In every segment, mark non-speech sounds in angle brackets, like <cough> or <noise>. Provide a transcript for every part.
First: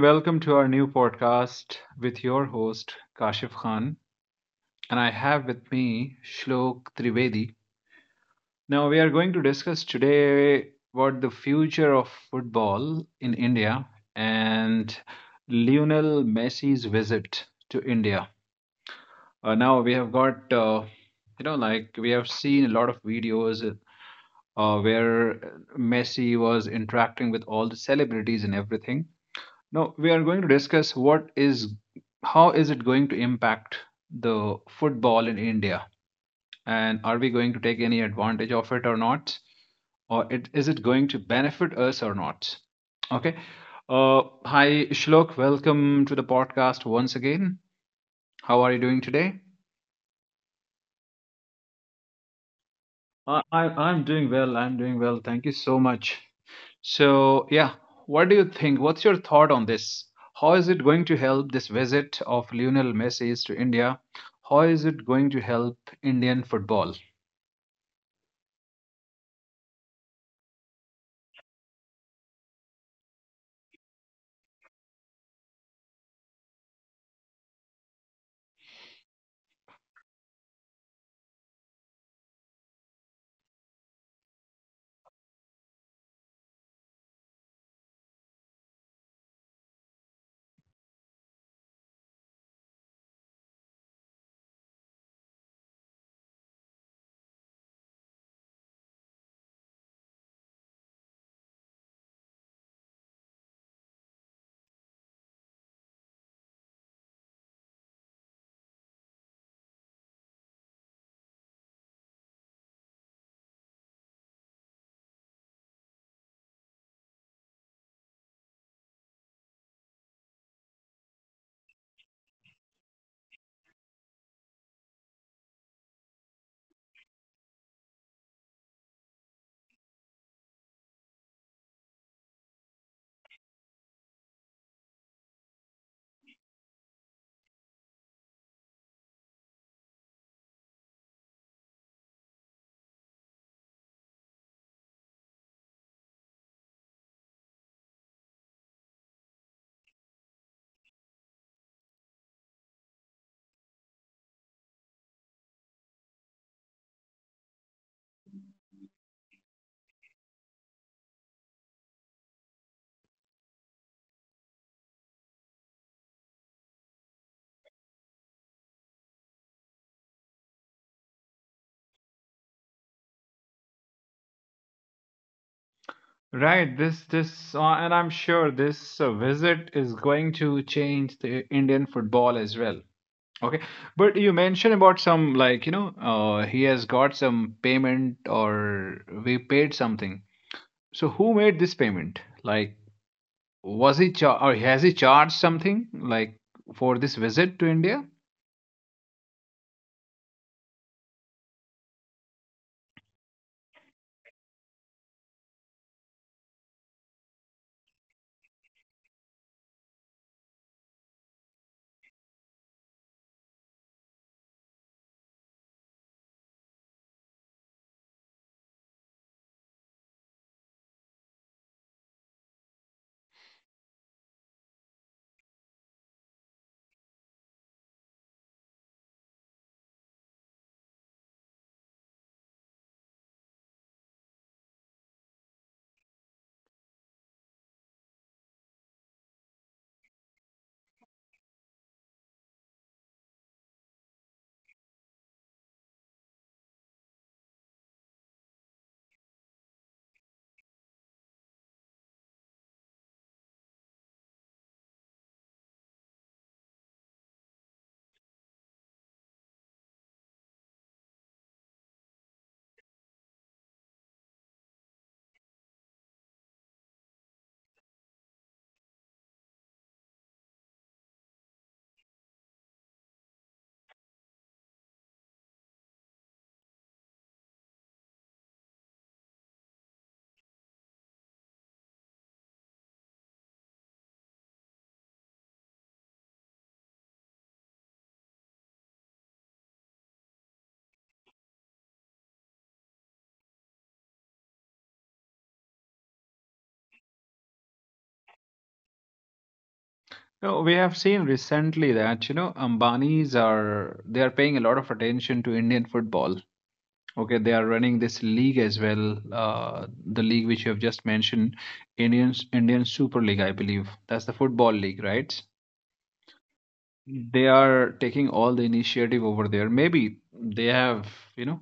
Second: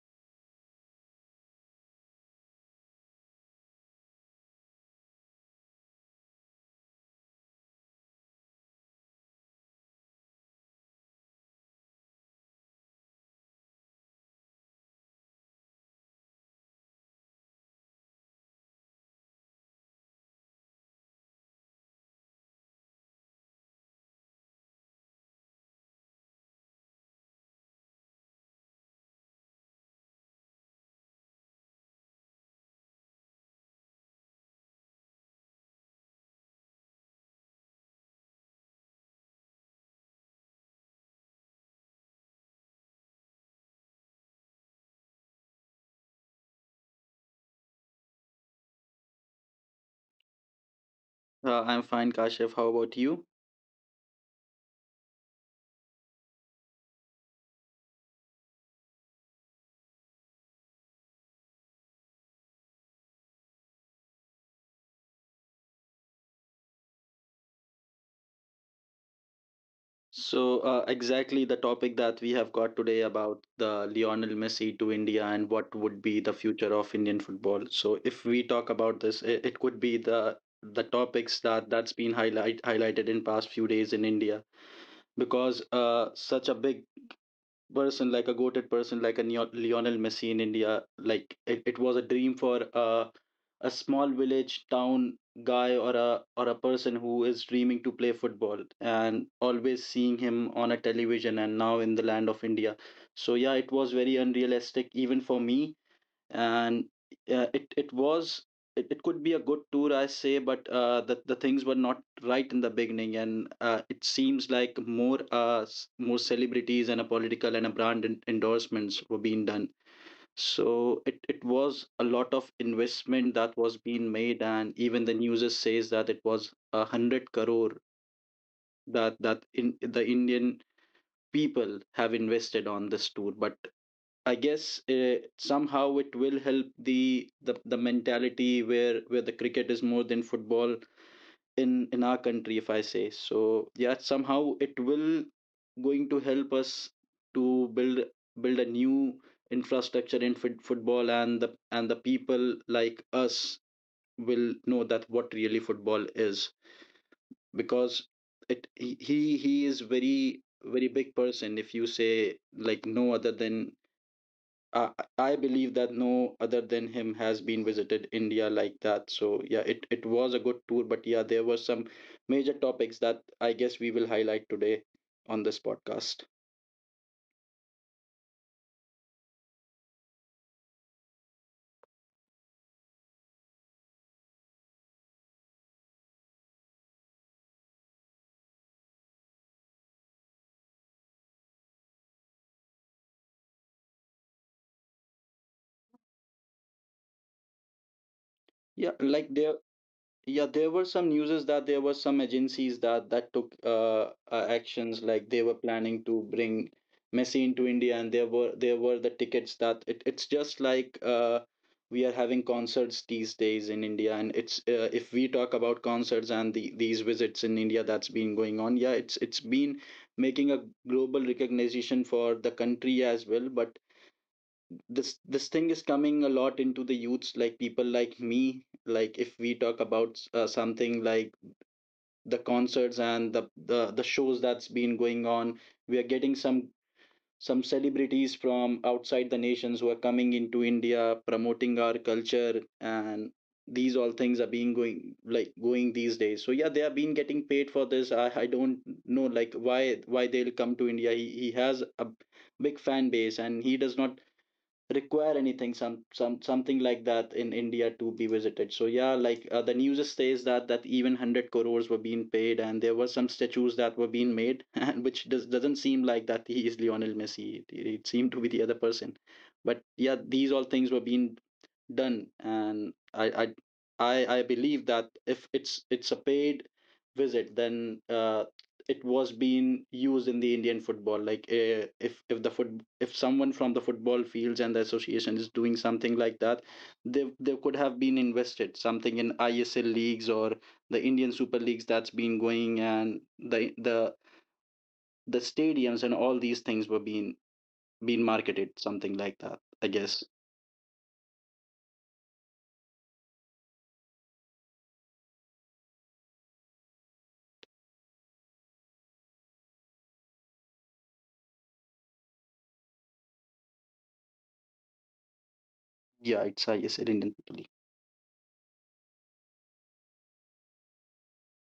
Welcome to our new podcast with your host, Kashif Khan. And I have with me Shlok Trivedi. Now, we are going to discuss today what the future of football in India and Lionel Messi's visit to India. Now, we have got, like we have seen a lot of videos where Messi was interacting with all the celebrities and everything. Now we are going to discuss what is how is it going to impact the football in India, and are we going to take any advantage of it or not, or is it going to benefit us or not? Okay. Hi Shlok, welcome to the podcast once again. How are you doing today? I'm fine, Kashif. How about you? I'm doing well. I'm doing well. Thank you so much. So, yeah, what do you think? What's your thought on this? How is it going to help this visit of Lionel Messi to India? How is it going to help Indian football? So, exactly the topic that we have got today about the Lionel Messi to India and what would be the future of Indian football. So, if we talk about this, it could be the the topics that's been highlighted in past few days in India because such a big person, like a goated person, like a Lionel Messi in India. Like it was a dream for a small village town guy or a person who is dreaming to play football and always seeing him on a television and now in the land of India. So yeah, it was very unrealistic even for me, and uh, it it was it could be a good tour I say but the things were not right in the beginning and it seems like more more celebrities and a political and a brand endorsements were being done, so it was a lot of investment that was being made, and even the news is says that it was a hundred crore that in the indian people have invested on this tour. But I guess somehow it will help the mentality where the cricket is more than football in our country, if I say so. Yeah, somehow it will going to help us to build a new infrastructure in football, and the people like us will know that what really football is, because it he is very big person if you say, like no other than I, I believe that no other than him has been visited India like that. So yeah, it was a good tour, but yeah, there were some major topics that I guess we will highlight today on this podcast. Right, this and I'm sure this visit is going to change the Indian football as well. Okay, but you mentioned about some, like, he has got some payment or we paid something. So who made this payment? Like, or has he charged something, like, for this visit to India? Yeah, like there Yeah, there were some newses that there were some agencies that took actions like they were planning to bring Messi into India, and there were the tickets that it's just like we are having concerts these days in India. And it's if we talk about concerts and these visits in India that's been going on, yeah, it's been making a global recognition for the country as well. But this thing is coming a lot into the youths, like people like me. Like if we talk about something like the concerts and the shows that's been going on, we are getting some celebrities from outside the nations who are coming into india promoting our culture, and these all things are being going like going these days. So yeah, they have been getting paid for this. I don't know, like why they'll come to india. He has a big fan base, and he does not require anything something like that in india to be visited. So yeah, like the news says that even 100 crores were being paid, and there were some statues that were being made <laughs> and which doesn't seem like that he is lionel messi. It seemed to be the other person. But yeah, these all things were being done. And I believe that if it's a paid visit, then it was being used in the Indian football. Like if the foot if someone from the football fields and the association is doing something like that, they could have been invested something in ISL leagues or the Indian Super Leagues that's been going, and the stadiums and all these things were being being marketed something like that, I guess. No, we have seen recently that Ambanis, are they are paying a lot of attention to Indian football. Okay, they are running this league as well, the league which you have just mentioned, Indian Super League, I believe. That's the football league, right? Yeah, it's ISL, Indian They Super League. are taking all the initiative over there. Maybe they have, you know,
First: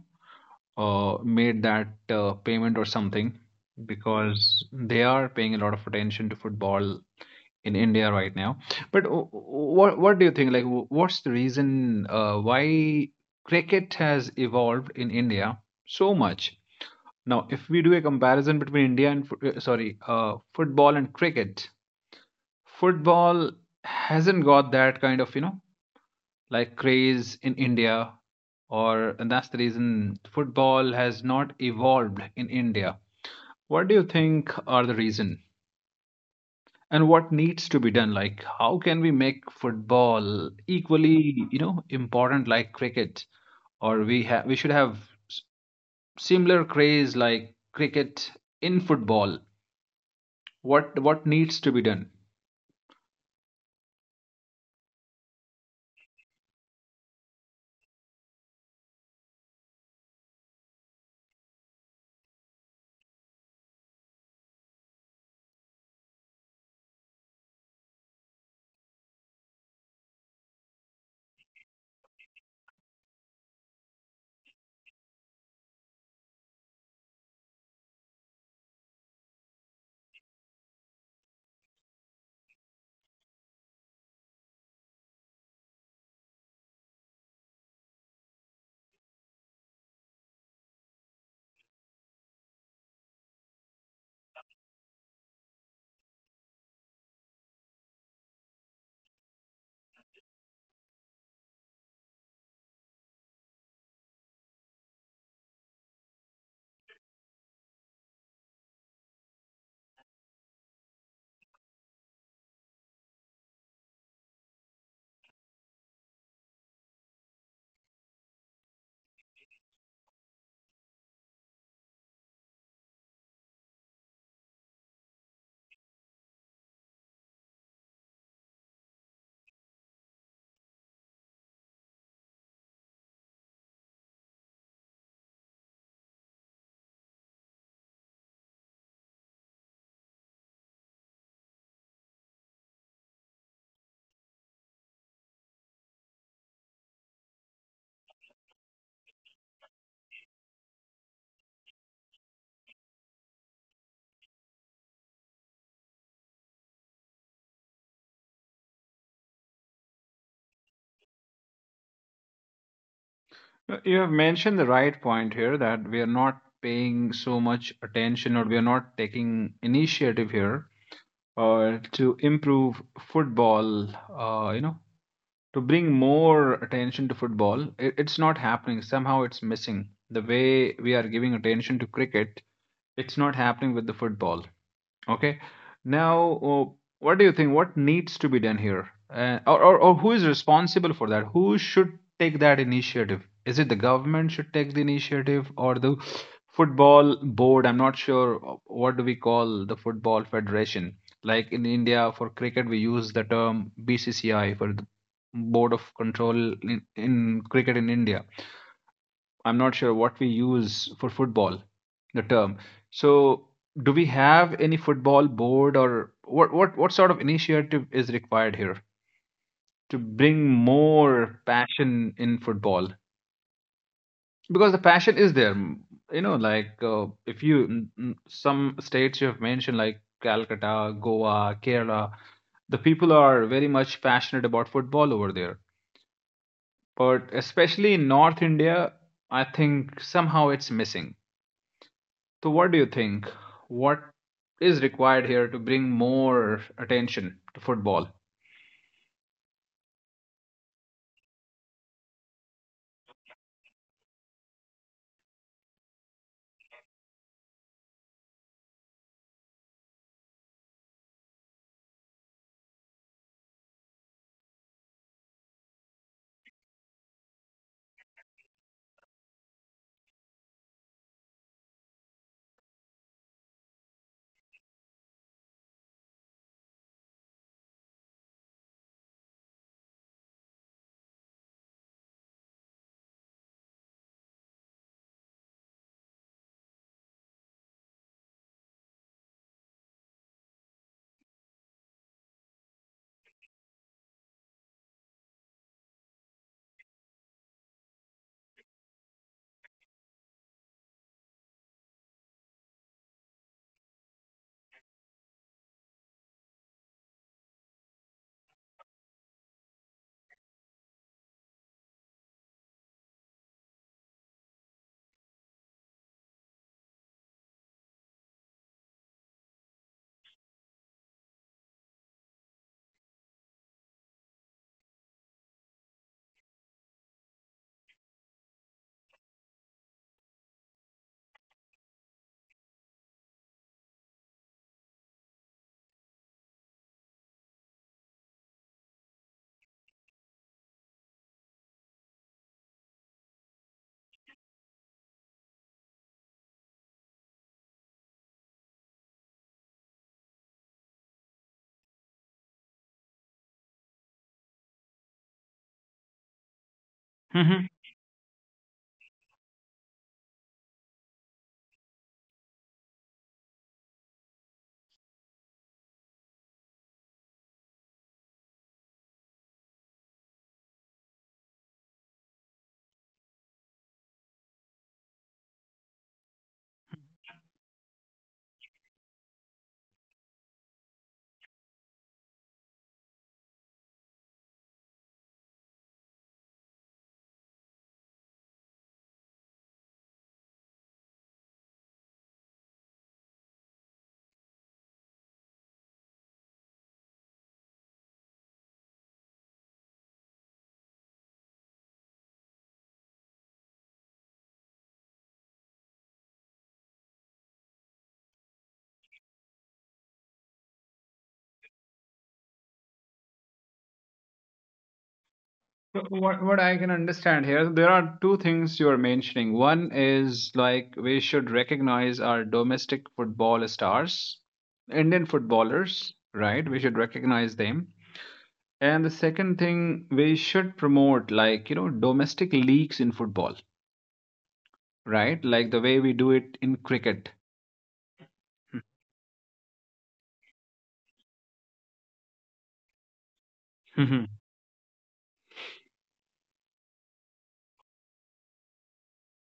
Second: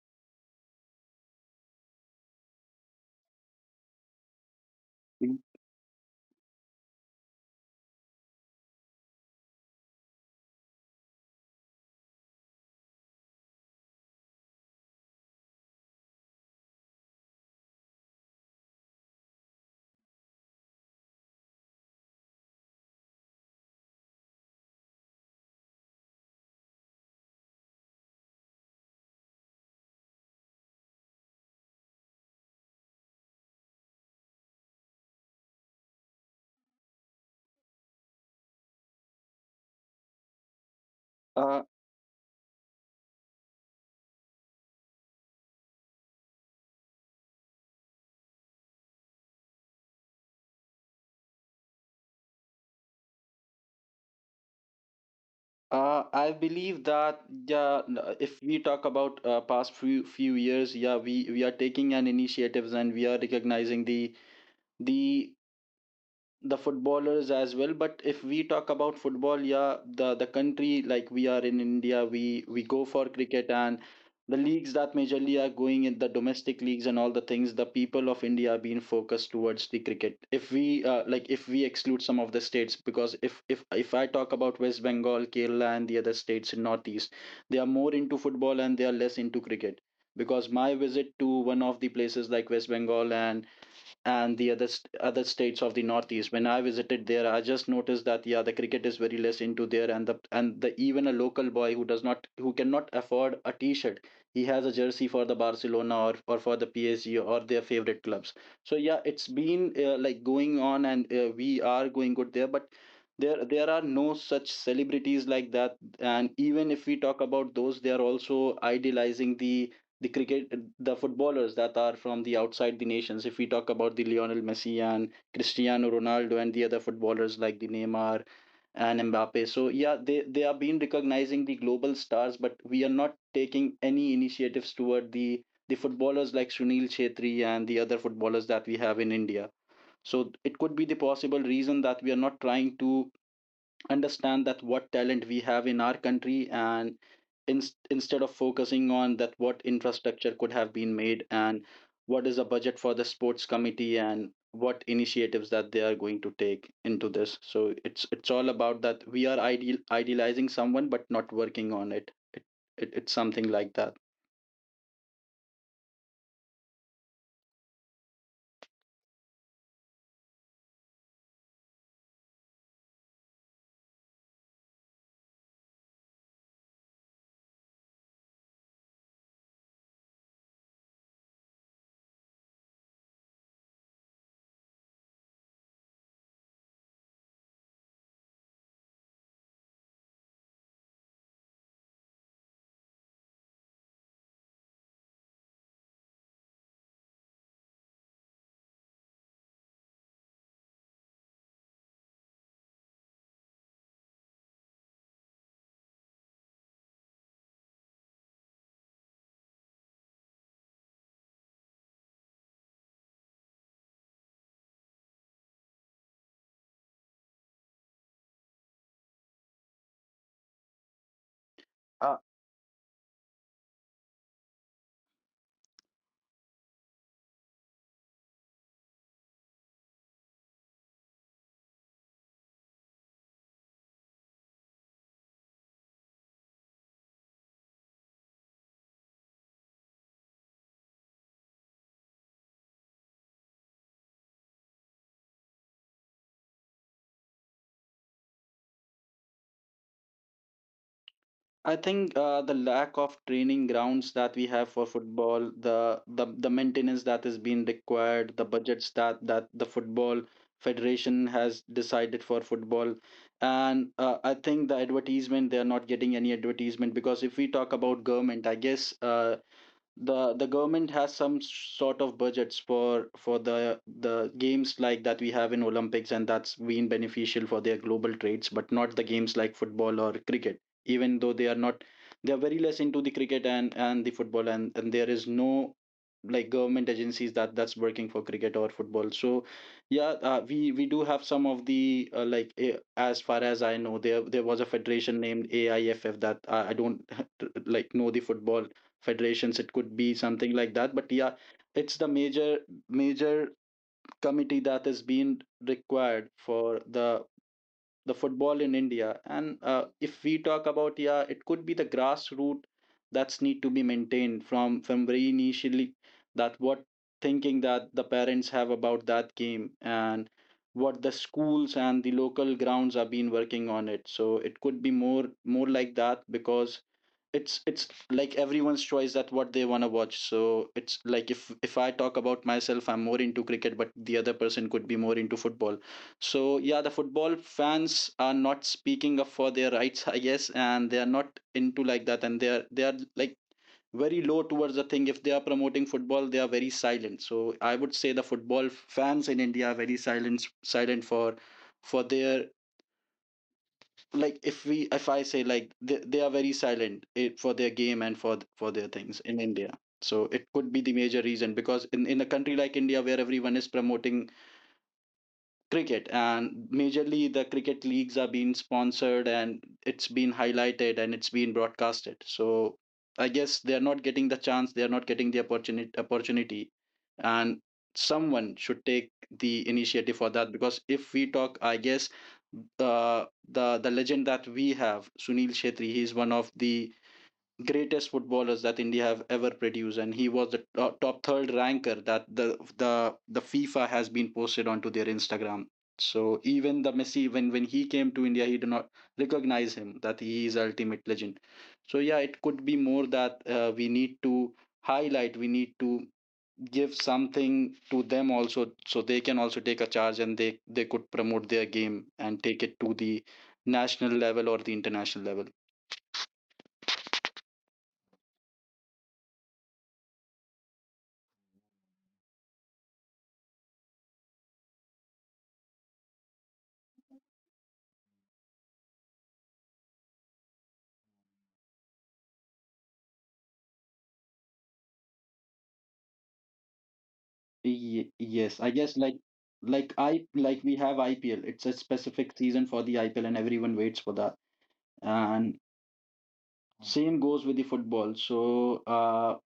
made that payment or something, because they are Mm. paying a lot of attention to football in India right now. But what do you think? Like, what's the reason why cricket has evolved in India so much? Now, if we do a comparison between India and sorry, football and cricket, football hasn't got that kind of, like, craze in India, or and that's the reason football has not evolved in India. What do you think are the reason, and what needs to be done? Like, how can we make football equally, Uh, important like cricket, or we should have s- similar craze like cricket in football? What needs to be done? I believe that yeah, if we talk about past few years, yeah, we are taking an initiatives and we are recognizing the the footballers as well. But if we talk about football, yeah, the country, like we are in india, we go for cricket, and the leagues that majorly are going in the domestic leagues and all the things, the people of india are being focused towards the cricket. If we like if we exclude some of the states, because if I talk about west bengal, kerala and the other states in northeast, they are more into football and they are less into cricket, because my visit to one of the places like west bengal and the other other states of the northeast, when I visited there, I just noticed that yeah, the cricket is very less into there. And the even a local boy who does not, who cannot afford a t-shirt, he has a jersey for the barcelona or for the psg or their favorite clubs. So yeah, it's been like going on, and we are going good there. But there are no such celebrities like that, and even if we talk about those, they are also idealizing the cricket, the footballers that are from the outside the nations. If we talk about the lionel messi and cristiano ronaldo and the other footballers like the neymar and mbappe, so yeah, they are being recognizing the global stars, but we are not taking any initiatives toward the footballers like sunil Chhetri and the other footballers that we have in india. So it could be the possible reason that we are not trying to understand that what talent we have in our country, and in, instead of focusing on that what infrastructure could have been made, and what is the budget for the sports committee, and what initiatives that they are going to take into this. So it's all about that we are idealizing someone but not working on it. It's something like that. You have mentioned the right point here: that we are not paying so much attention, or we are not taking initiative here, or to improve football, to bring more attention to football. It's not happening. Somehow it's missing. The way we are giving attention to cricket, it's not happening with the football. Okay. Now, what do you think, what needs to be done here? Or who is responsible for that? Who should take that initiative? Is it the government should take the initiative, or the football board? I'm not sure, what do we call the football federation, like, in India. For cricket we use the term BCCI, for the board of control in cricket in India. I'm not sure what we use for football, the term. So, do we have any football board? Or what sort of initiative is required here to bring more passion in football? Because the passion is there. Like, if you, some states you have mentioned, like Calcutta, Goa, Kerala, the people are very much passionate about football over there, but especially in North India, I think somehow it's missing. So, what do you think? What is required here to bring more attention to football? I think the lack of training grounds that we have for football, the maintenance that is being required, the budgets that the football federation has decided for football, and I think the advertisement, they are not getting any advertisement. Because if we talk about government, I guess the government has some sort of budgets for the games like that we have in olympics, and that's been beneficial for their global trades but not the games like football or cricket. Even though they are not, they are very less into the cricket and the football, and there is no like government agencies that that's working for cricket or football. So yeah, we do have some of the like as far as I know, there was a federation named aiff, that I don't <laughs> like know the football federations, it could be something like that. But yeah, it's the major committee that is being required for the football in india. And if we talk about, yeah, it could be the grassroots that's need to be maintained from very initially, that what thinking that the parents have about that game and what the schools and the local grounds are been working on it. So it could be more like that, because it's like everyone's choice that what they want to watch. So it's like if I talk about myself, I'm more into cricket, but the other person could be more into football. So yeah, the football fans are not speaking up for their rights <laughs> I guess, and they are not into like that, and they are like very low towards the thing. If they are promoting football, they are very silent. So I would say the football fans in india are very silent for their, like if we if I say like they are very silent for their game Mhm. and for for their things in india. So it could be the major reason because in a country like india where everyone is promoting cricket, and majorly the cricket leagues are being sponsored, and it's been highlighted and it's been broadcasted. So I guess they are not getting the chance, they are not getting the opportunity. And someone should take the initiative for that, because if we talk, I guess uh, the legend that we have, sunil shetty, he is one of the greatest footballers that India have ever produced, and he was the top third ranker that the FIFA has been posted onto their Instagram. So even the Messi, when he came to India, he did not recognize him, that he is ultimate legend. So yeah, it could be more that we need to highlight, we need to give something to them also, so they can also take a charge and they could promote their game and take it to the national level or the international level. So what I can understand here, there are two things you're mentioning. One is, like, we should recognize our domestic football stars, Indian footballers, right? We should recognize them. And the second thing, we should promote, like, domestic leagues in football, right? Like the way we do it in cricket. Yes, I <laughs> guess like we have IPL. It's a specific season for the IPL, and everyone waits for Mhm, that. And Mm. same goes with the football. So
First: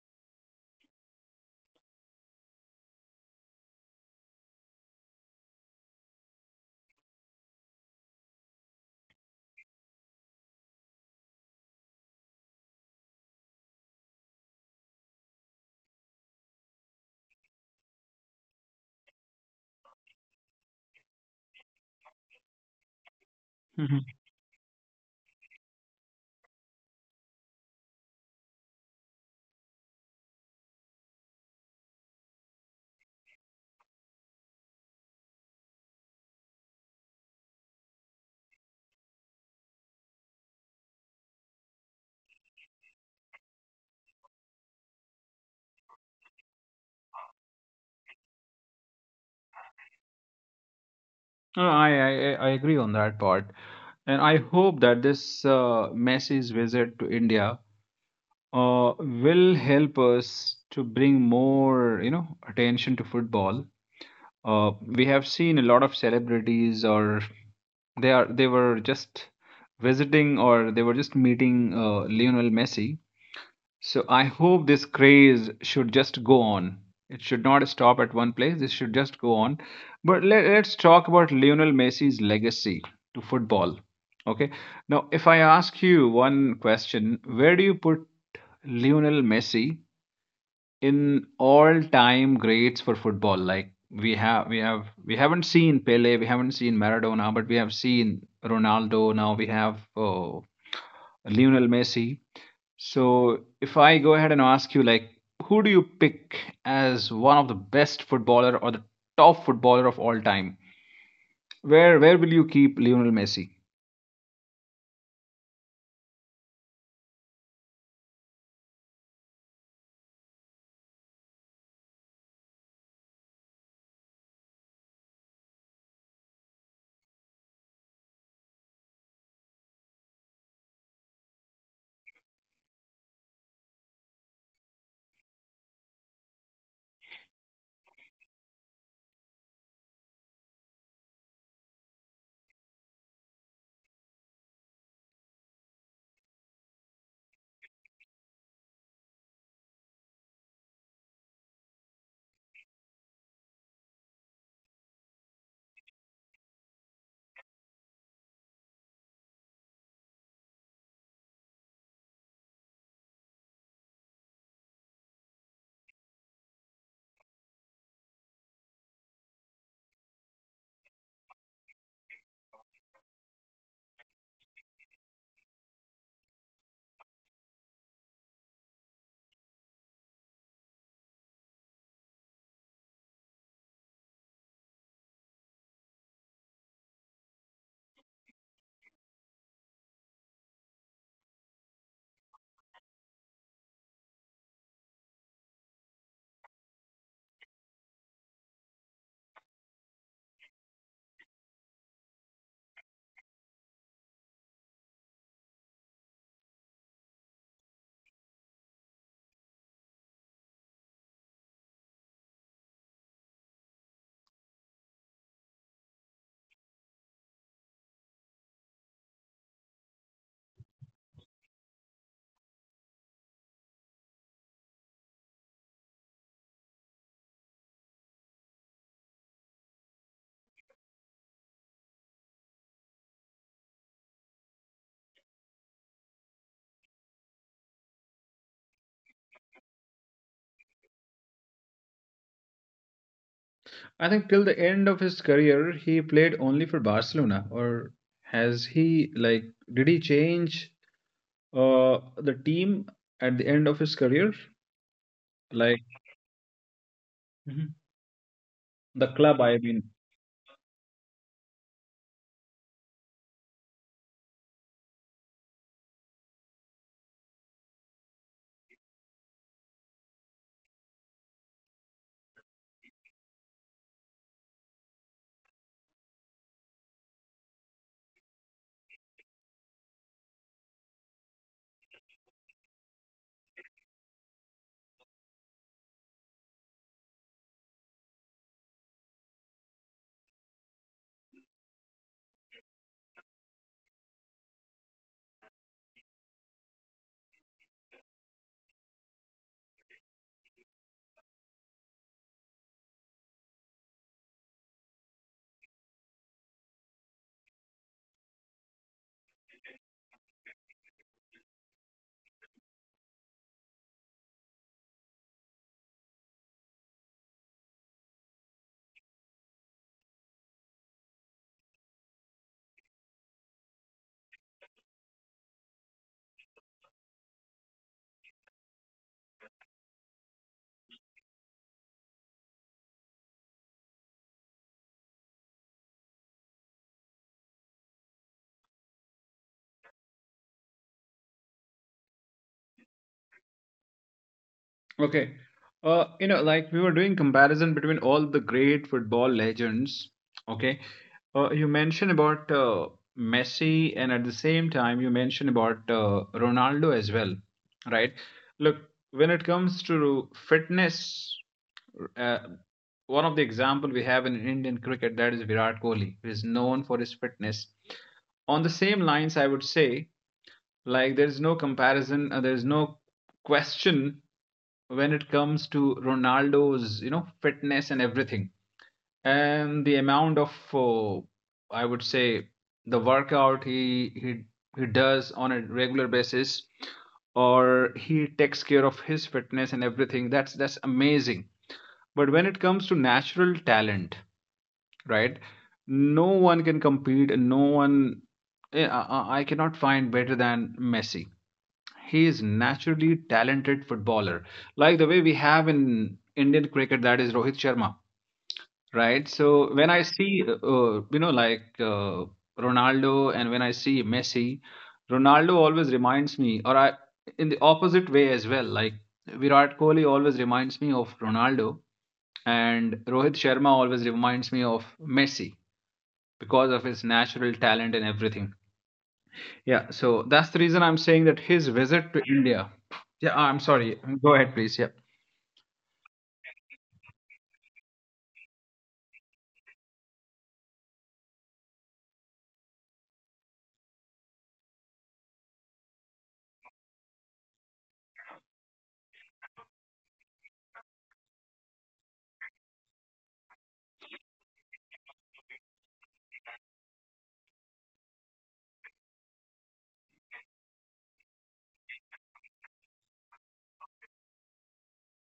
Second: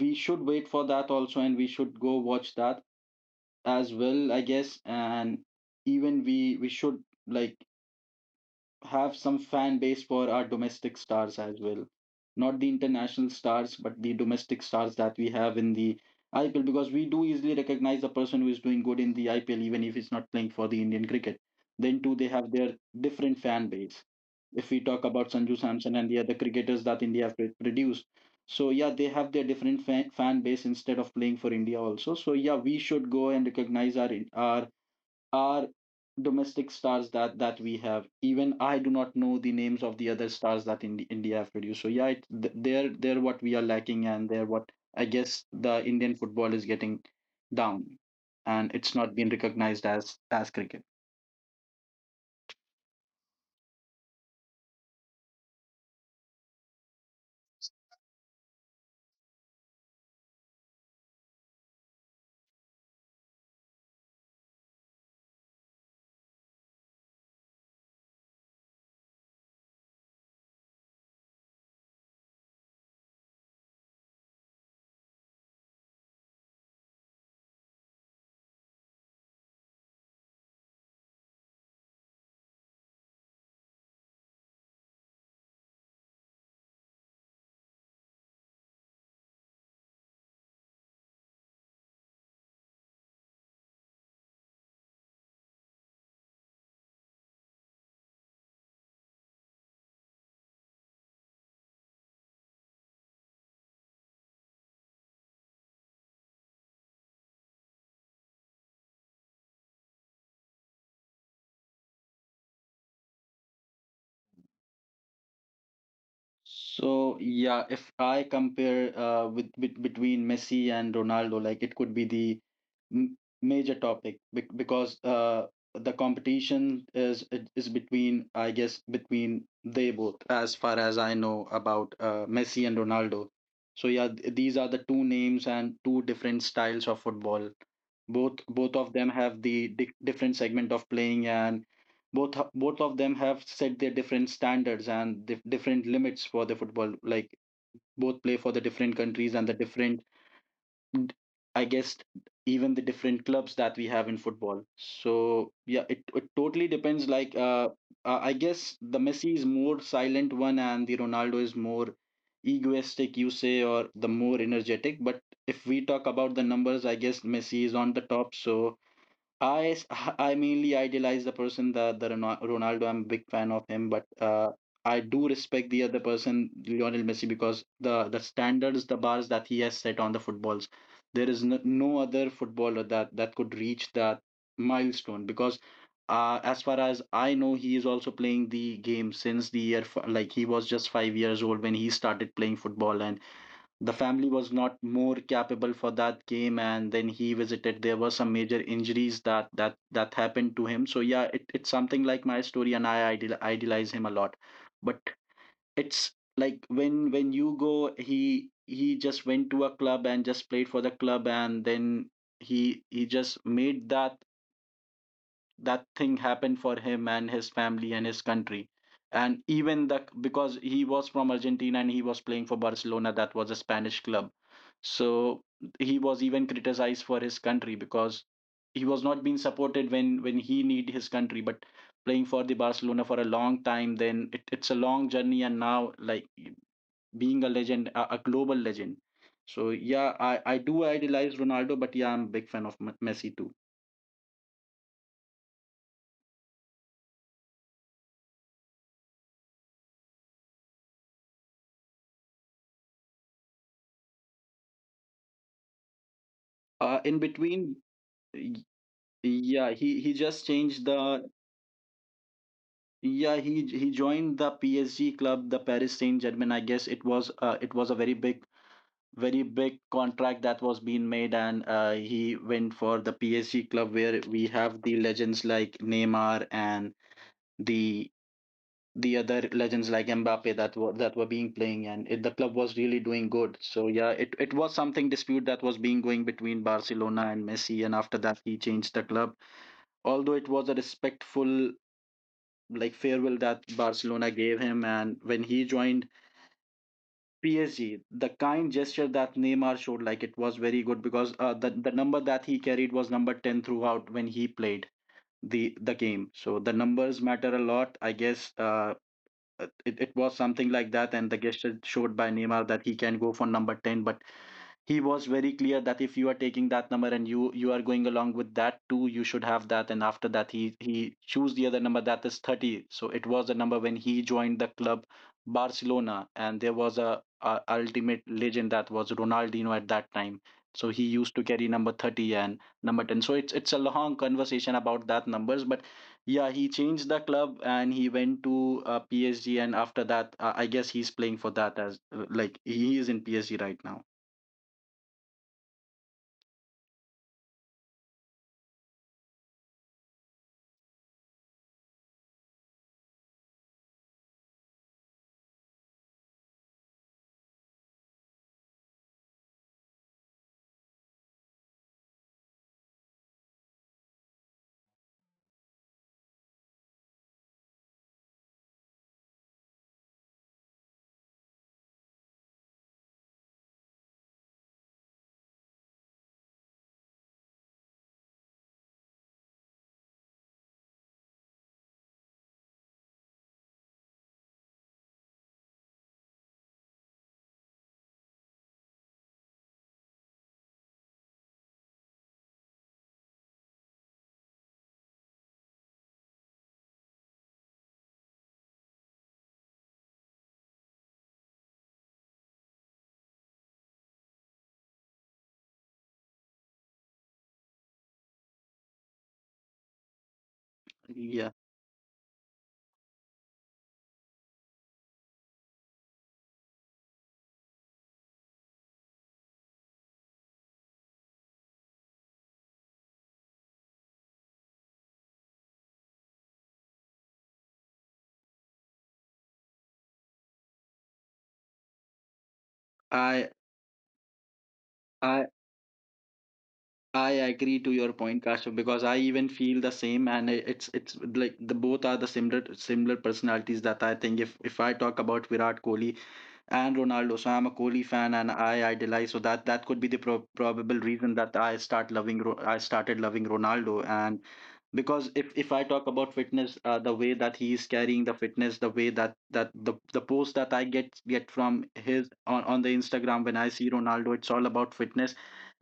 we should wait for that also, and we should go watch that as well, I guess. And even we should like have some fan base for our domestic stars as well. Not the international stars, but the domestic stars that we have in the IPL because we do easily recognize a person who is doing good in the IPL even if he's not playing for the Indian cricket. Then too they have their different fan base. mhm. If we talk about Sanju Samson and the other cricketers that India have produced. So yeah, they have their different fan base instead of playing for India also. So yeah, we should go and recognize our are domestic stars that we have. Even I do not know the names of the other stars that in India have produced. So yeah, it, they're what we are lacking, and they're what I guess the Indian football is getting down, and it's not being recognized as cricket. No, I agree on that part, and I hope that this Messi's visit to India will help us to bring more attention to football. We have seen a lot of celebrities, or they were just visiting, or they were just meeting Lionel Messi. So I hope this craze should just go on. It should not stop at one place. This should just go on. But let's talk about Lionel Messi's legacy to football. Okay. Now, if I ask you one question, where do you put Lionel Messi in all-time greats for football? Like, we haven't seen Pele, we haven't seen Maradona, but we have seen Ronaldo. Now we have, Lionel Messi. So if I go ahead and ask you, like, who do you pick as one of the best footballer, or the top footballer of all time? Where will you keep Lionel Messi? So yeah, if I compare with between Messi and Ronaldo, like it could be the m- major topic because the competition is it is between I guess between they both as far as I know about Messi and Ronaldo. So yeah, these are the two names and two different styles of football. Both of them have the different segment of playing, and both of them have set their different standards and different limits for the football. Like both play for the different countries and the different, I guess, even the different clubs that we have in football. So yeah it totally depends like I guess the Messi is more silent one and the Ronaldo is more egoistic you say, or the more energetic. But if we talk about the numbers, I guess Messi is on the top. So I s- <laughs> I mainly idolize the person that the Ronaldo. I'm a big fan of him, but I do respect the other person, Lionel Messi, because the standards, the bars that he has set on the footballs, there is no, no other footballer that that could reach that milestone. Because as far as I know, he is also playing the game since the year like he was just 5 years old when he started playing football, and the family was not more capable for that game. And then he visited, there were some major injuries that that happened to him. So yeah it, it's something like my story, and I idealize him a lot. But it's like when you go, he just went to a club and just played for the club, and then he just made that that thing happened for him and his family and his country. And even the, because he was from Argentina and he was playing for Barcelona that was a Spanish club, so he was even criticized for his country because he was not being supported when he need his country. But playing for the Barcelona for a long time, then it, it's a long journey, and now like being a legend, a global legend. So yeah, I do idolize Ronaldo, but yeah I'm a big fan of Messi too. I think till the end of his career, he played only for Barcelona. Or has he, like, did he change the team at the end of his career? In Like, between, mhm. yeah, he The just club, changed I mean. the, yeah he joined the PSG club, the Paris Saint-Germain. I guess it was a very big contract that was being made, and he went for the PSG club where we have the legends like Neymar and the the other legends like Mbappe that were being playing, and it, the club was really doing good. So yeah, it was something dispute that was being going between Barcelona and Messi, and after that he changed the club, although it was a respectful like farewell that Barcelona gave him. And when he joined PSG, the kind gesture that Neymar showed, like it was very good, because the number that he carried was number ten throughout when he played the game. So the numbers matter a lot, I guess. It, it was something like that, and the gesture showed by Neymar that he can go for number ten, but he was very clear that if you are taking that number and you are going along with that too, you should have that. And after that, he chose the other number that is 30. So it was the number when he joined the club Barcelona, and there was a ultimate legend that was Ronaldinho at that time. So he used to carry number 30 and number 10. So it's a long conversation about that numbers. But yeah, he changed the club and he went to PSG, and after that, I guess he's playing for that as like he is in PSG right now. Okay. Like, we were doing comparison between all the great football legends. Okay. You mentioned about Messi, and at the same time, you mentioned about Ronaldo as well, right? Look, when it comes to fitness, uh, one of the example we have in Indian cricket, that is Virat Kohli, who is known for his fitness. On the same lines, I would say, like, there is no comparison, there is no question when it comes to Ronaldo's, fitness and everything, and the amount of, I would say, the workout he does on a regular basis, or he takes care of his fitness and everything. That's amazing. But when it comes to natural talent, right? No one can compete. No one. I cannot find better than Messi. He is naturally talented footballer, like the way we have in Indian cricket, that is Rohit Sharma. Right, so when I see, Yeah. like, Ronaldo, and when I see Messi, Ronaldo always reminds me, or I in the opposite way as well, like, Virat Kohli always reminds me of Ronaldo, and Rohit Sharma always reminds me of Messi, because of his natural talent and everything. Yeah, so that's the reason I'm saying, that his visit to India. Yeah, I I'm sorry. Go ahead, please. Yeah. I I agree to your point, Kashyap, because I even feel the same, and it's like the both are the similar personalities that I think. If I talk about Virat Kohli and Ronaldo, so I'm a Kohli fan and I idolize, so that that could be the probable reason that I I started loving Ronaldo. And because if, i talk about fitness, the way that he is carrying the fitness, the way that that the post that I get from his on the Instagram, when I see Ronaldo, it's all about fitness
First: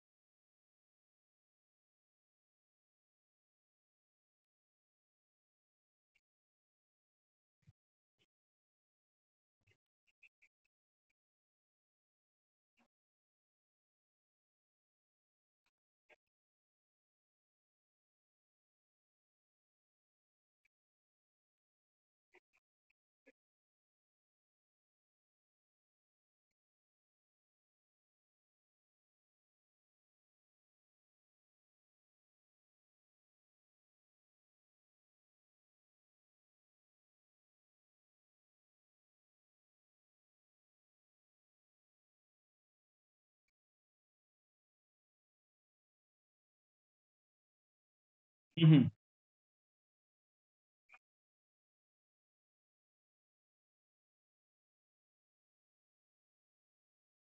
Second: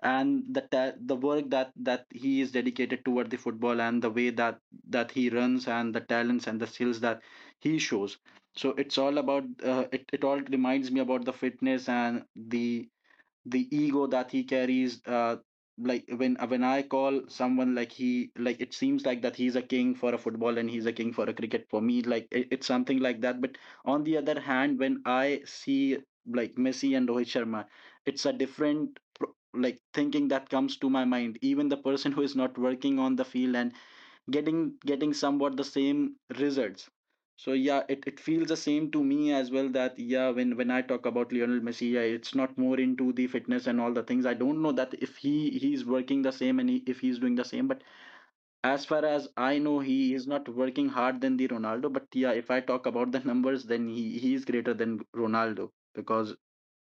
and the the work that he is dedicated toward the football, and the way that he runs and the talents and the skills that he shows. So it's all about it, it all reminds me about the fitness and the ego that he carries like when I call someone like he, like it seems like that he's a king for a football and he's a king for a cricket for me. Like it, it's something like that. But on the other hand, when I see like Messi and Rohit Sharma, it's a different like thinking that comes to my mind. Even the person who is not working on the field and getting somewhat the same results. So yeah it feels the same to me as well. That yeah, when I talk about Lionel Messi, yeah, it's not more into the fitness and all the things. I don't know that if he he's working the same and he, if he's doing the same. But Mhm. as far as I know, he is not working hard than the Ronaldo. But yeah, if I talk about the <laughs> numbers, then he is greater than Ronaldo. Because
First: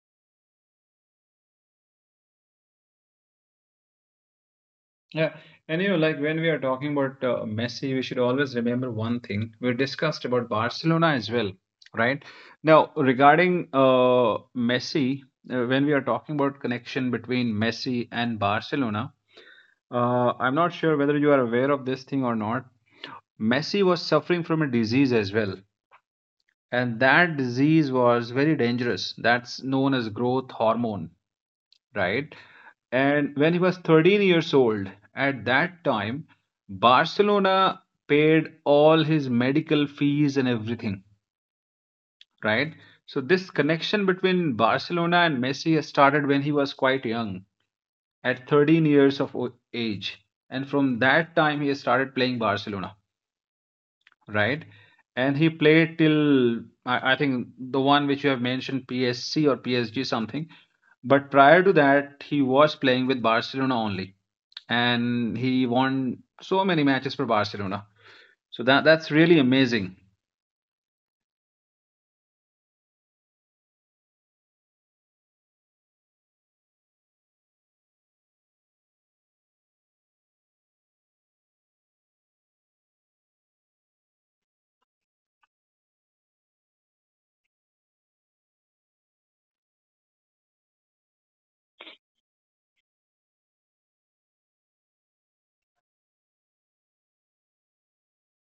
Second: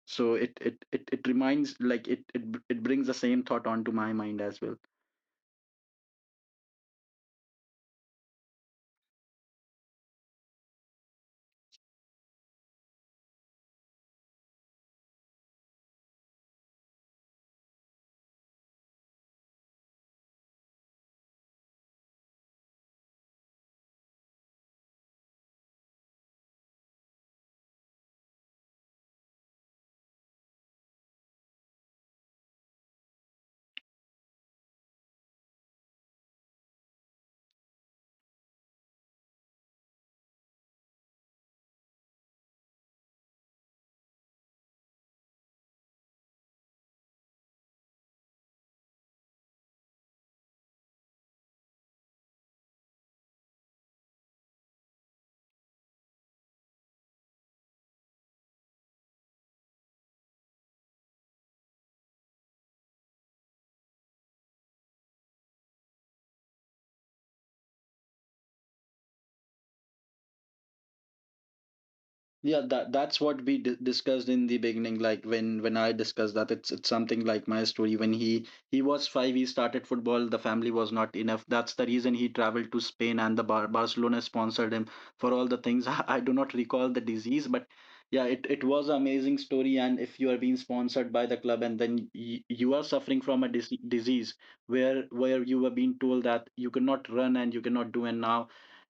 so it reminds like it brings the same thought onto my mind as well. Yeah. And, like, when we are talking about Messi, we should always remember one thing. We discussed about Barcelona as well, right? Now, regarding Messi, when we are talking about connection between Messi and Barcelona, I'm not sure whether you are aware of this thing or not. Messi was suffering from a disease as well, and that disease was very dangerous. That's known as growth hormone, right? And when he was 13 years old, at that time, Barcelona paid all his medical fees and everything, right? So this connection between Barcelona and Messi has started when he was quite young, at 13 years of age. And from that time, he has started playing Barcelona, right? And he played till, I think, the one which you have mentioned, PSC or PSG something. But prior to that, he was playing with Barcelona only, and he won so many matches for Barcelona. So that's really amazing. Yeah, that that's what we d discussed in the beginning. Like when I discussed that, it's something like my story. When he was five, he started football. The family was not enough. That's the reason he traveled to Spain, and the Barcelona sponsored him for all the things. <laughs> I do not recall the disease, but yeah, it was an amazing story. And if you are being sponsored by the club, and then y you are suffering from a disease where you were being told that you cannot run and you cannot do, and now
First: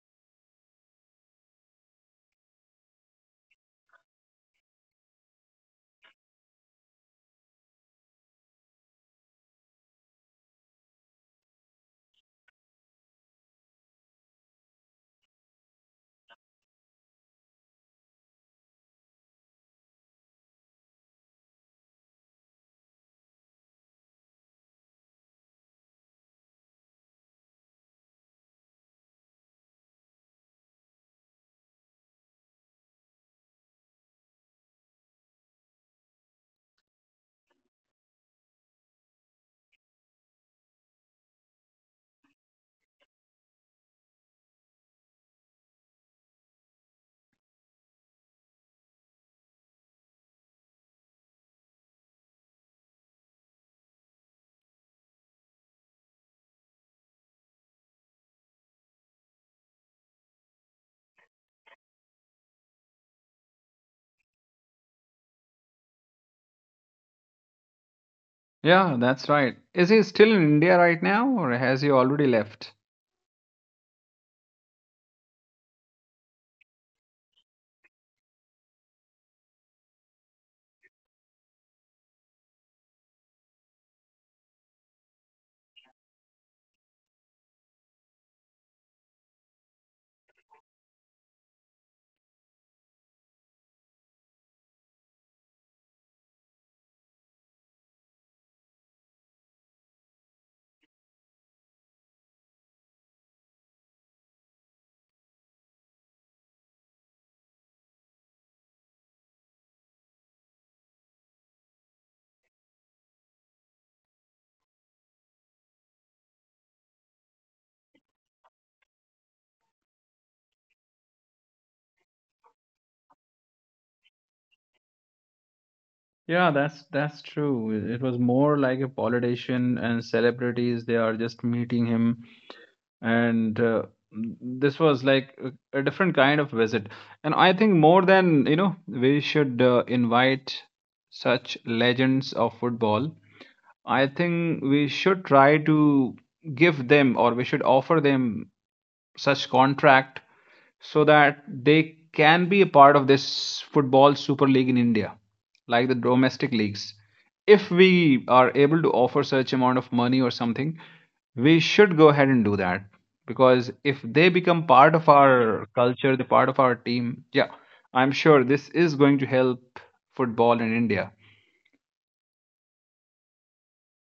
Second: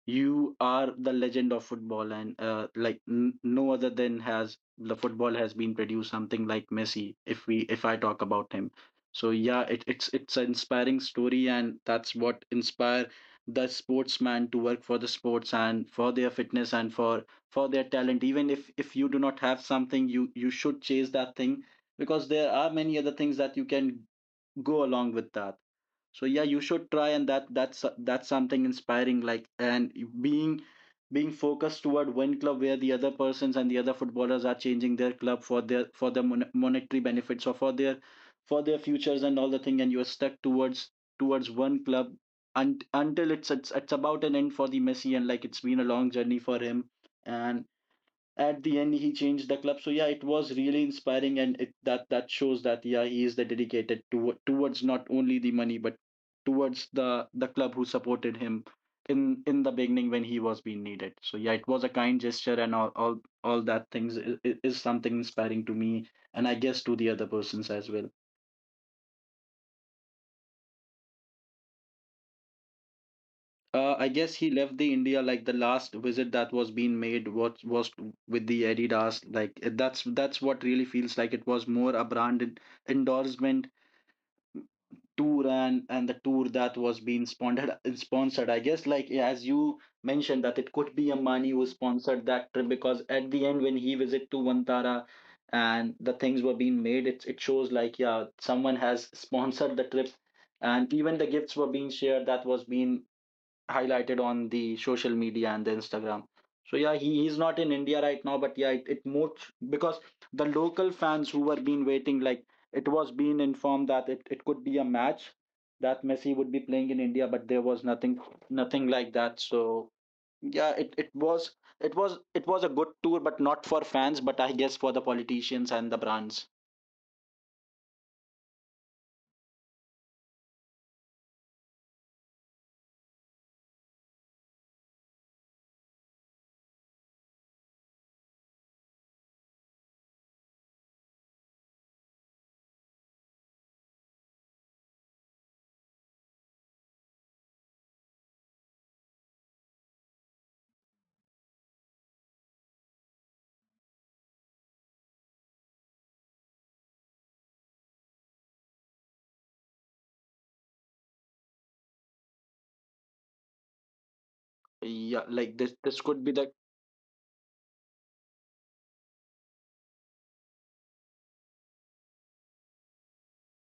you are the legend of football. And like n no other than has the football has been produced something like Messi. If we if I talk about him, so yeah, it, it's an inspiring story, and that's what inspire the sportsman to work for the sports and for their fitness and for their talent. Even if you do not have something, you should chase that thing because there are many other things that you can go along with that. So yeah, you should try, and that's that's something inspiring, like. And being being focused toward one club where the other persons and the other footballers are changing their club for their for the monetary benefits or for their futures and all the thing, and you're stuck towards towards one club. And until it's about an end for the Messi, and like, it's been a long journey for him. And at the end he changed the club. So yeah, it was really inspiring, and it that shows that yeah, he is the dedicated to, towards not only the money but towards the club who supported him in the beginning when he was being needed. So yeah, it was a kind gesture and all that things is something inspiring to me, and I guess to the other persons as well. Yeah, that's right. Is he still in India right now, or has he already left? I guess he left the India, like the last visit that was being made was with the Adidas, like that's what really feels like. It was more a brand endorsement tour, and the tour that was being sponsored, I guess. Like yeah, as you mentioned, that it could be Ambani who sponsored that trip, because at the end when he visit to Vantara and the things were being made, it shows like yeah, someone has sponsored the trip, and even the gifts were being shared that was being highlighted on the social media and the Instagram. So yeah, he is not in India right now, but yeah, it moves because the local fans who were been waiting, like it was being informed that it could be a match that Messi would be playing in India, but there was nothing nothing like that. So yeah, it was it was it was a good tour, but not for fans, but I guess for the politicians and the Yeah, that's brands. that's true. It was more like a politician and celebrities. They are just meeting him. And this was like a different kind of visit, and I think, more than, we should invite such legends of football. I think we should try to give them, or we should offer them, such contract, so that they can be a part of this football super league in India, like the domestic leagues. If we are able to offer such amount of money or something, we should go ahead and do that, because if they become part of our Yeah, like culture, this the this part of could our be the. team, yeah, I'm sure this is going to help football in India.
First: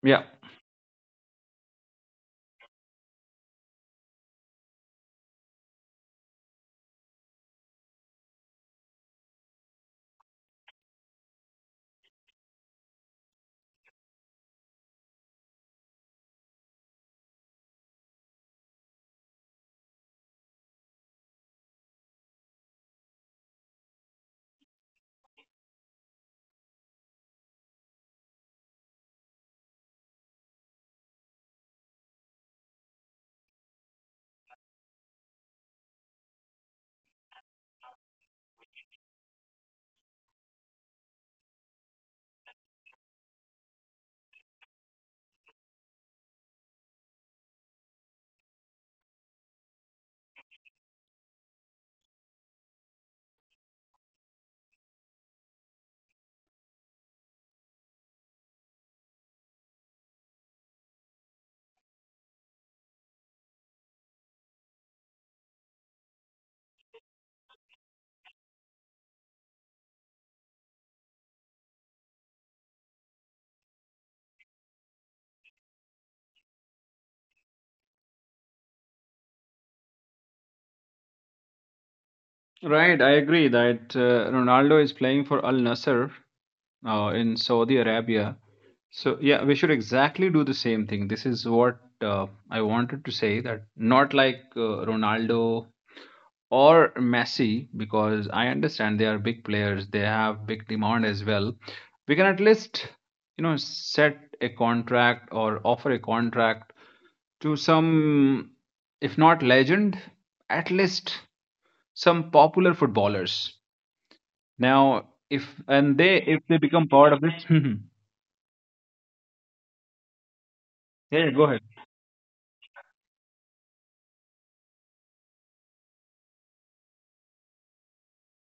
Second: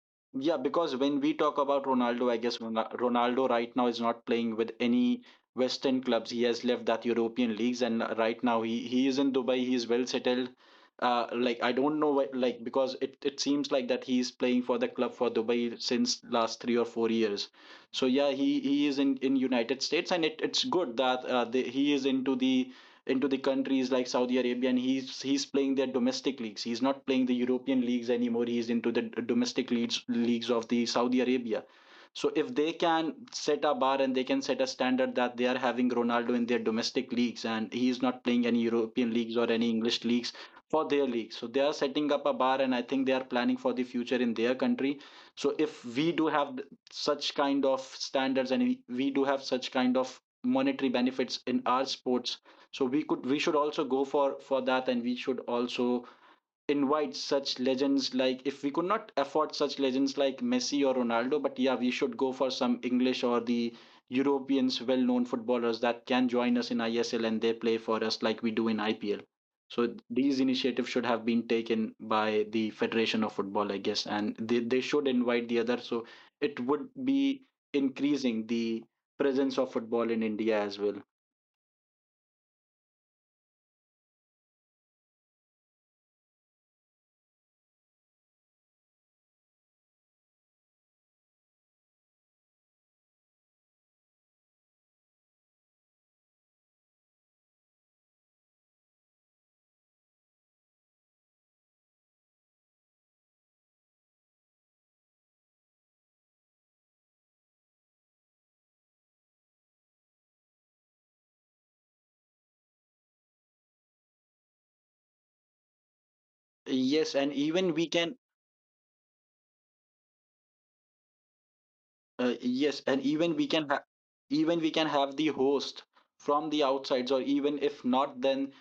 Yeah. Yeah, because when we talk about Ronaldo, I guess Ronaldo right now is not playing with any Western clubs. He has left that European leagues, and right now he is in Dubai. He is well settled. Like I don't know why, like, because it seems like that he is playing for the club for Dubai since last 3 or 4 years. So yeah, he is in United States, and it's good that he is into the countries like Saudi Arabia, and he's playing their domestic leagues. He's not playing the European leagues anymore. He's into the domestic leagues of the Saudi Arabia. So if they can set a bar and they can set a standard that they are having Ronaldo in their domestic leagues, and he is not playing any European leagues or any English leagues for their league. So they are setting up a bar, and I think they are planning for the future in their country. So if we do have such kind of standards, and we do have such kind of monetary benefits in our sports, so we should also go for that, and we should also invite such legends. Like if we could not afford such legends like Messi or Ronaldo, but yeah, we should go for some English or the Europeans well known footballers that can join us in ISL and they play for us like we do in IPL. So these initiatives should have been taken by the Federation of Football, I guess, and they should invite the other. So it would be increasing the presence of football in India as well. Right, I agree that Ronaldo is playing for Al Nasser, in Saudi Arabia. So yeah, we should exactly do the same thing. This is what I wanted to say, that not like Ronaldo or Messi, because I understand they are big players, they have big demand as well. We can at least, set a contract or offer a contract to some, if not legend, at least some popular footballers now, if they become part Yes, of this, and <laughs> yeah, even we can. go ahead. Yes, and even we can have even we can have the host from the outsides, or even if not, then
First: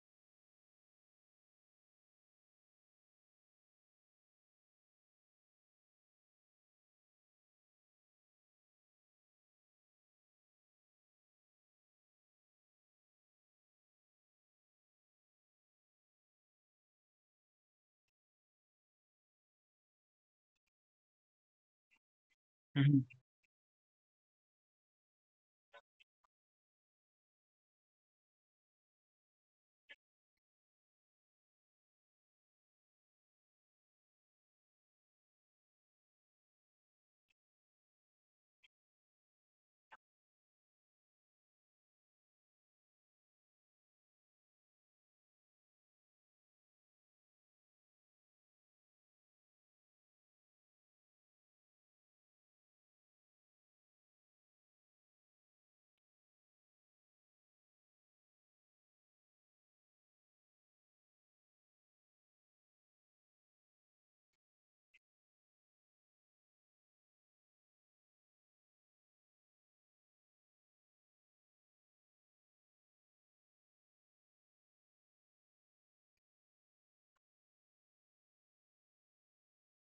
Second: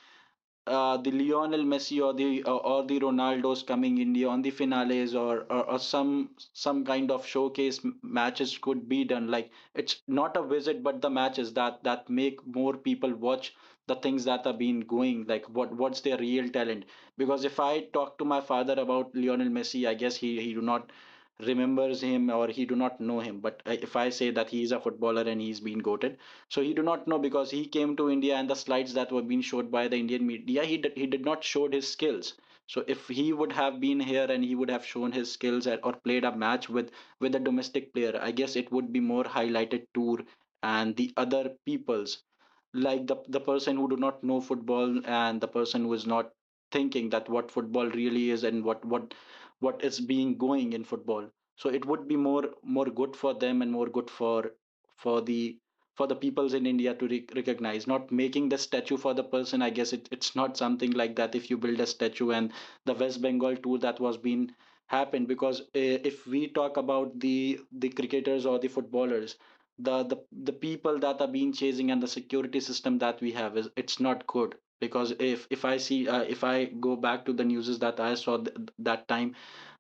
the Lionel Messi or the Ronaldo's coming in the on the finales, or some kind of showcase matches could be done. Like, it's not a visit, but the matches that make more people watch the things that are being going. Like, what's their real talent? Because if I talk to my father about Lionel Messi, I guess he do not remembers him, or he do not know Mhm. him. But if I say that he is a footballer and he's been goated, so he do not know, because he came to India and the slides that were being showed by the Indian media, he he did not showed his skills. So if he would have been here and he would have shown his skills at, or played a match with a domestic player, I guess it would be more highlighted tour, and the other peoples, like the person who do not know football and the person who is not thinking that what football really is, and what what is being going in football, so it would be more good for them, and more good for the for the peoples in India to recognize. Not making the statue for the person, I guess it's not something like that. If you build a statue, and the West Bengal tour that was being happened, because if we talk about the cricketers or the footballers, the the the people that are being chasing, and the security system that we have is it's not good. Because if I see if I go back to the newses that I saw that time,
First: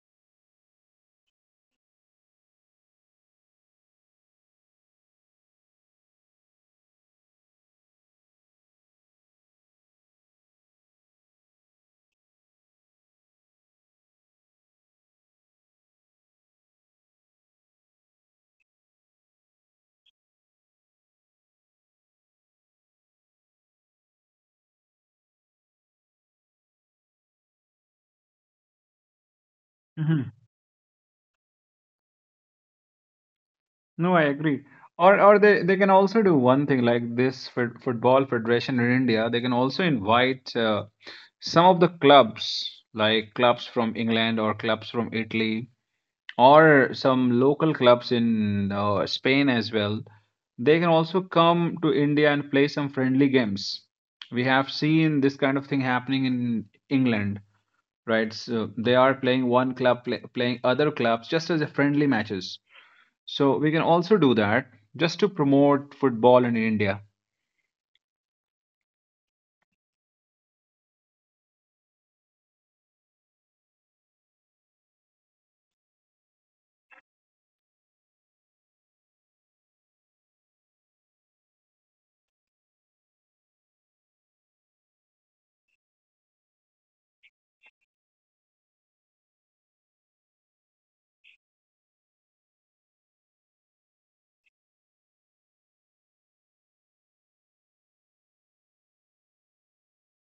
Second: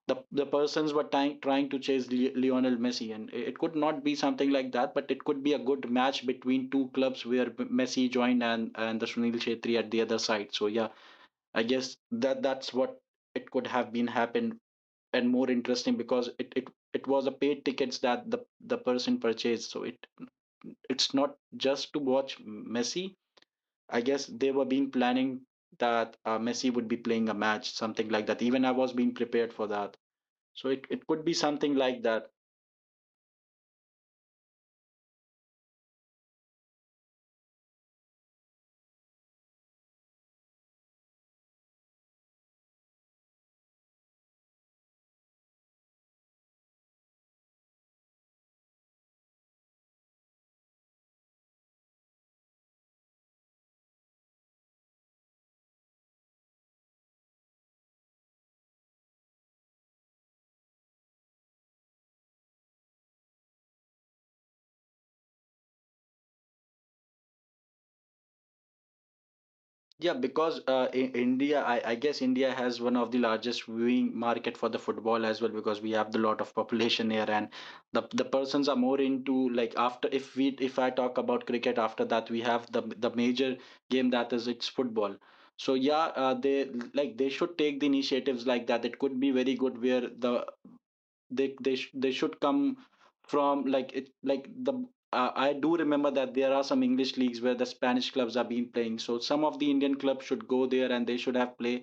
the persons were trying to chase Lionel Messi, and it could not be something like that, but it could be a good match between two clubs where Messi joined, and the Sunil Shetty at the other side. So yeah, I guess that's what it could have been happened, and more interesting because it it was a paid tickets that the person purchased. So it it's not just to watch Messi. I guess they were been planning that Messi would be playing a match, something like that. Even I was being prepared for that. So Mhm. it could be something like that. No, I agree. Or they can also do one thing like this for football federation in India. They can also invite some of the clubs, like clubs from England, or clubs from Italy, or some local clubs in Spain as well. They can also come to India and play some friendly games. We have seen this kind of thing happening in England, right? So they are playing one club, playing other clubs just as a friendly matches. So we can also do that, just to promote football in India. Yeah, because in India, I guess India has one of the largest viewing market for the football as well, because we have the lot of population here, and the persons are more into like, after if I talk about cricket, after that we have the major game that is it's football. So yeah, they, like they should take the initiatives like that. It could be very good where the they they should come from, like it, like the I do remember that there are some English leagues where the Spanish clubs are being playing. So some of the Indian clubs should go there, and they should have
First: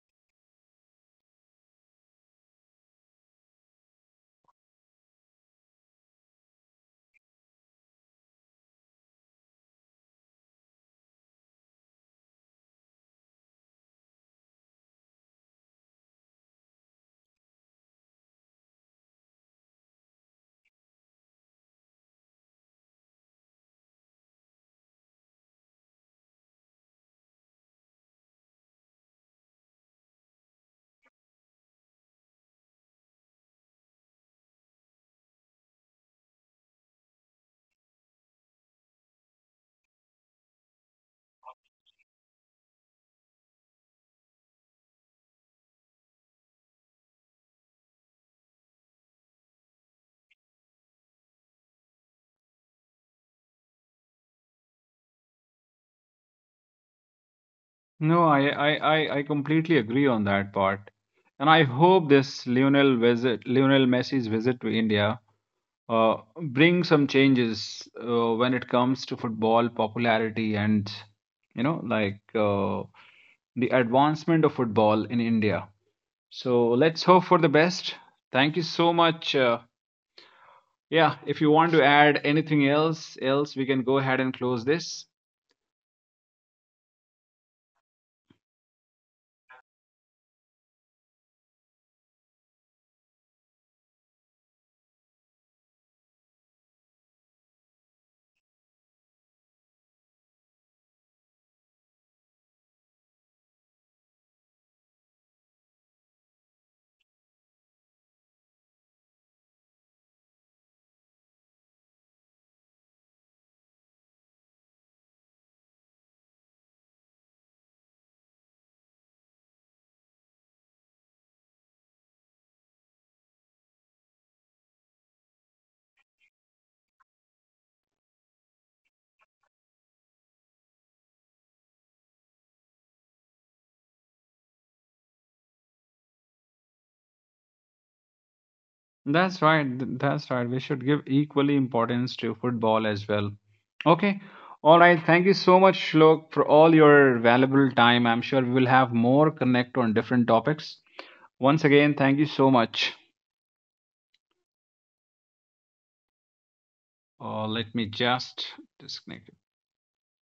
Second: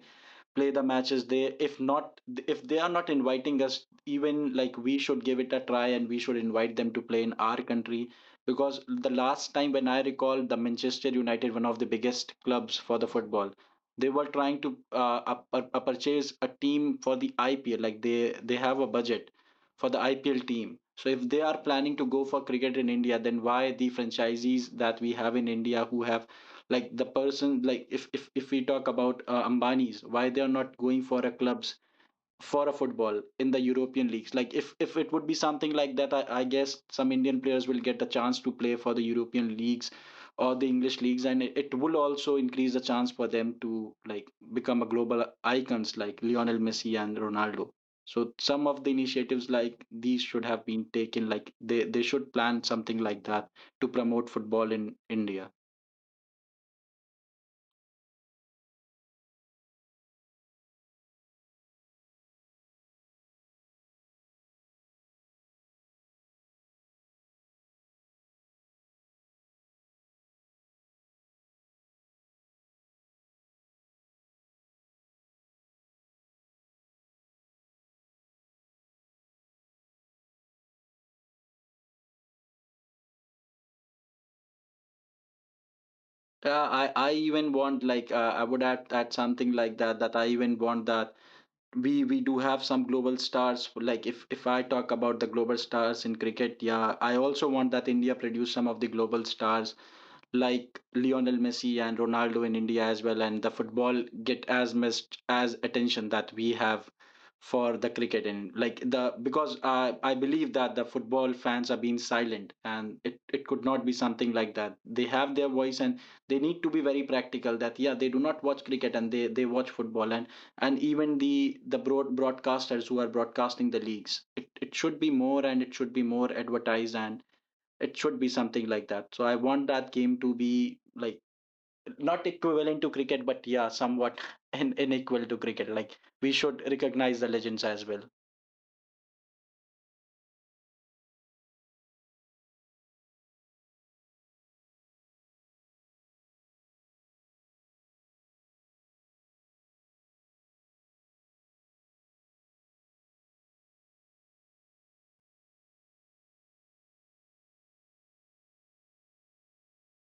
play the matches. They, if not, if they are not inviting us, even like we should give it a try, and we should invite them to play in our country. Because the last time when I recall, the Manchester United, one of the biggest clubs for the football, they were trying to purchase a team for the IPL, like they have a budget for the IPL team. So if they are planning to go for cricket in India, then why the franchisees that we have in India who have, like the person, like if we talk about Ambanis, why they are not going for a clubs, for a football in the European leagues. Like if it would be something like that, I guess some Indian players will get the chance to play for the European leagues or the English leagues, and it will also increase the chance for them to like become a global icons like Lionel Messi and Ronaldo. So some of the initiatives like these should have been taken. Like they should plan something like that to promote football in India. No, I completely agree on that part. And I hope this Lionel Messi's visit to India, brings some changes when it comes to football popularity and, like, the advancement of football in India. So let's hope for the best. Thank you so much, yeah, if you want to add anything else we can go ahead and close this. Yeah, I even want like I would add something like that, that I even want that we do have some global stars. Like if I talk about the global stars in cricket, yeah, I also want that India produce some of the global stars like Lionel Messi and Ronaldo in India as well, and the football get as much as attention that we have for the cricket, and like the, because I believe that the football fans are being silent, and it could not be something like that. They have their voice, and they need to be very practical, that yeah, they do not watch cricket, and they watch football, and even the broadcasters who are broadcasting the leagues, it should be more, and it should be more advertised, and it should be something like that. So I want that game to be like not equivalent to cricket, but yeah, somewhat <laughs> in, unequal to cricket. Like we should recognize the legends as well. That's right. That's right. We should give equally importance to football as well. Okay. All right. Thank you so much, Shlok, for all your valuable time. I'm sure we will have more connect on different topics. Once again, thank you so much. Let me just disconnect.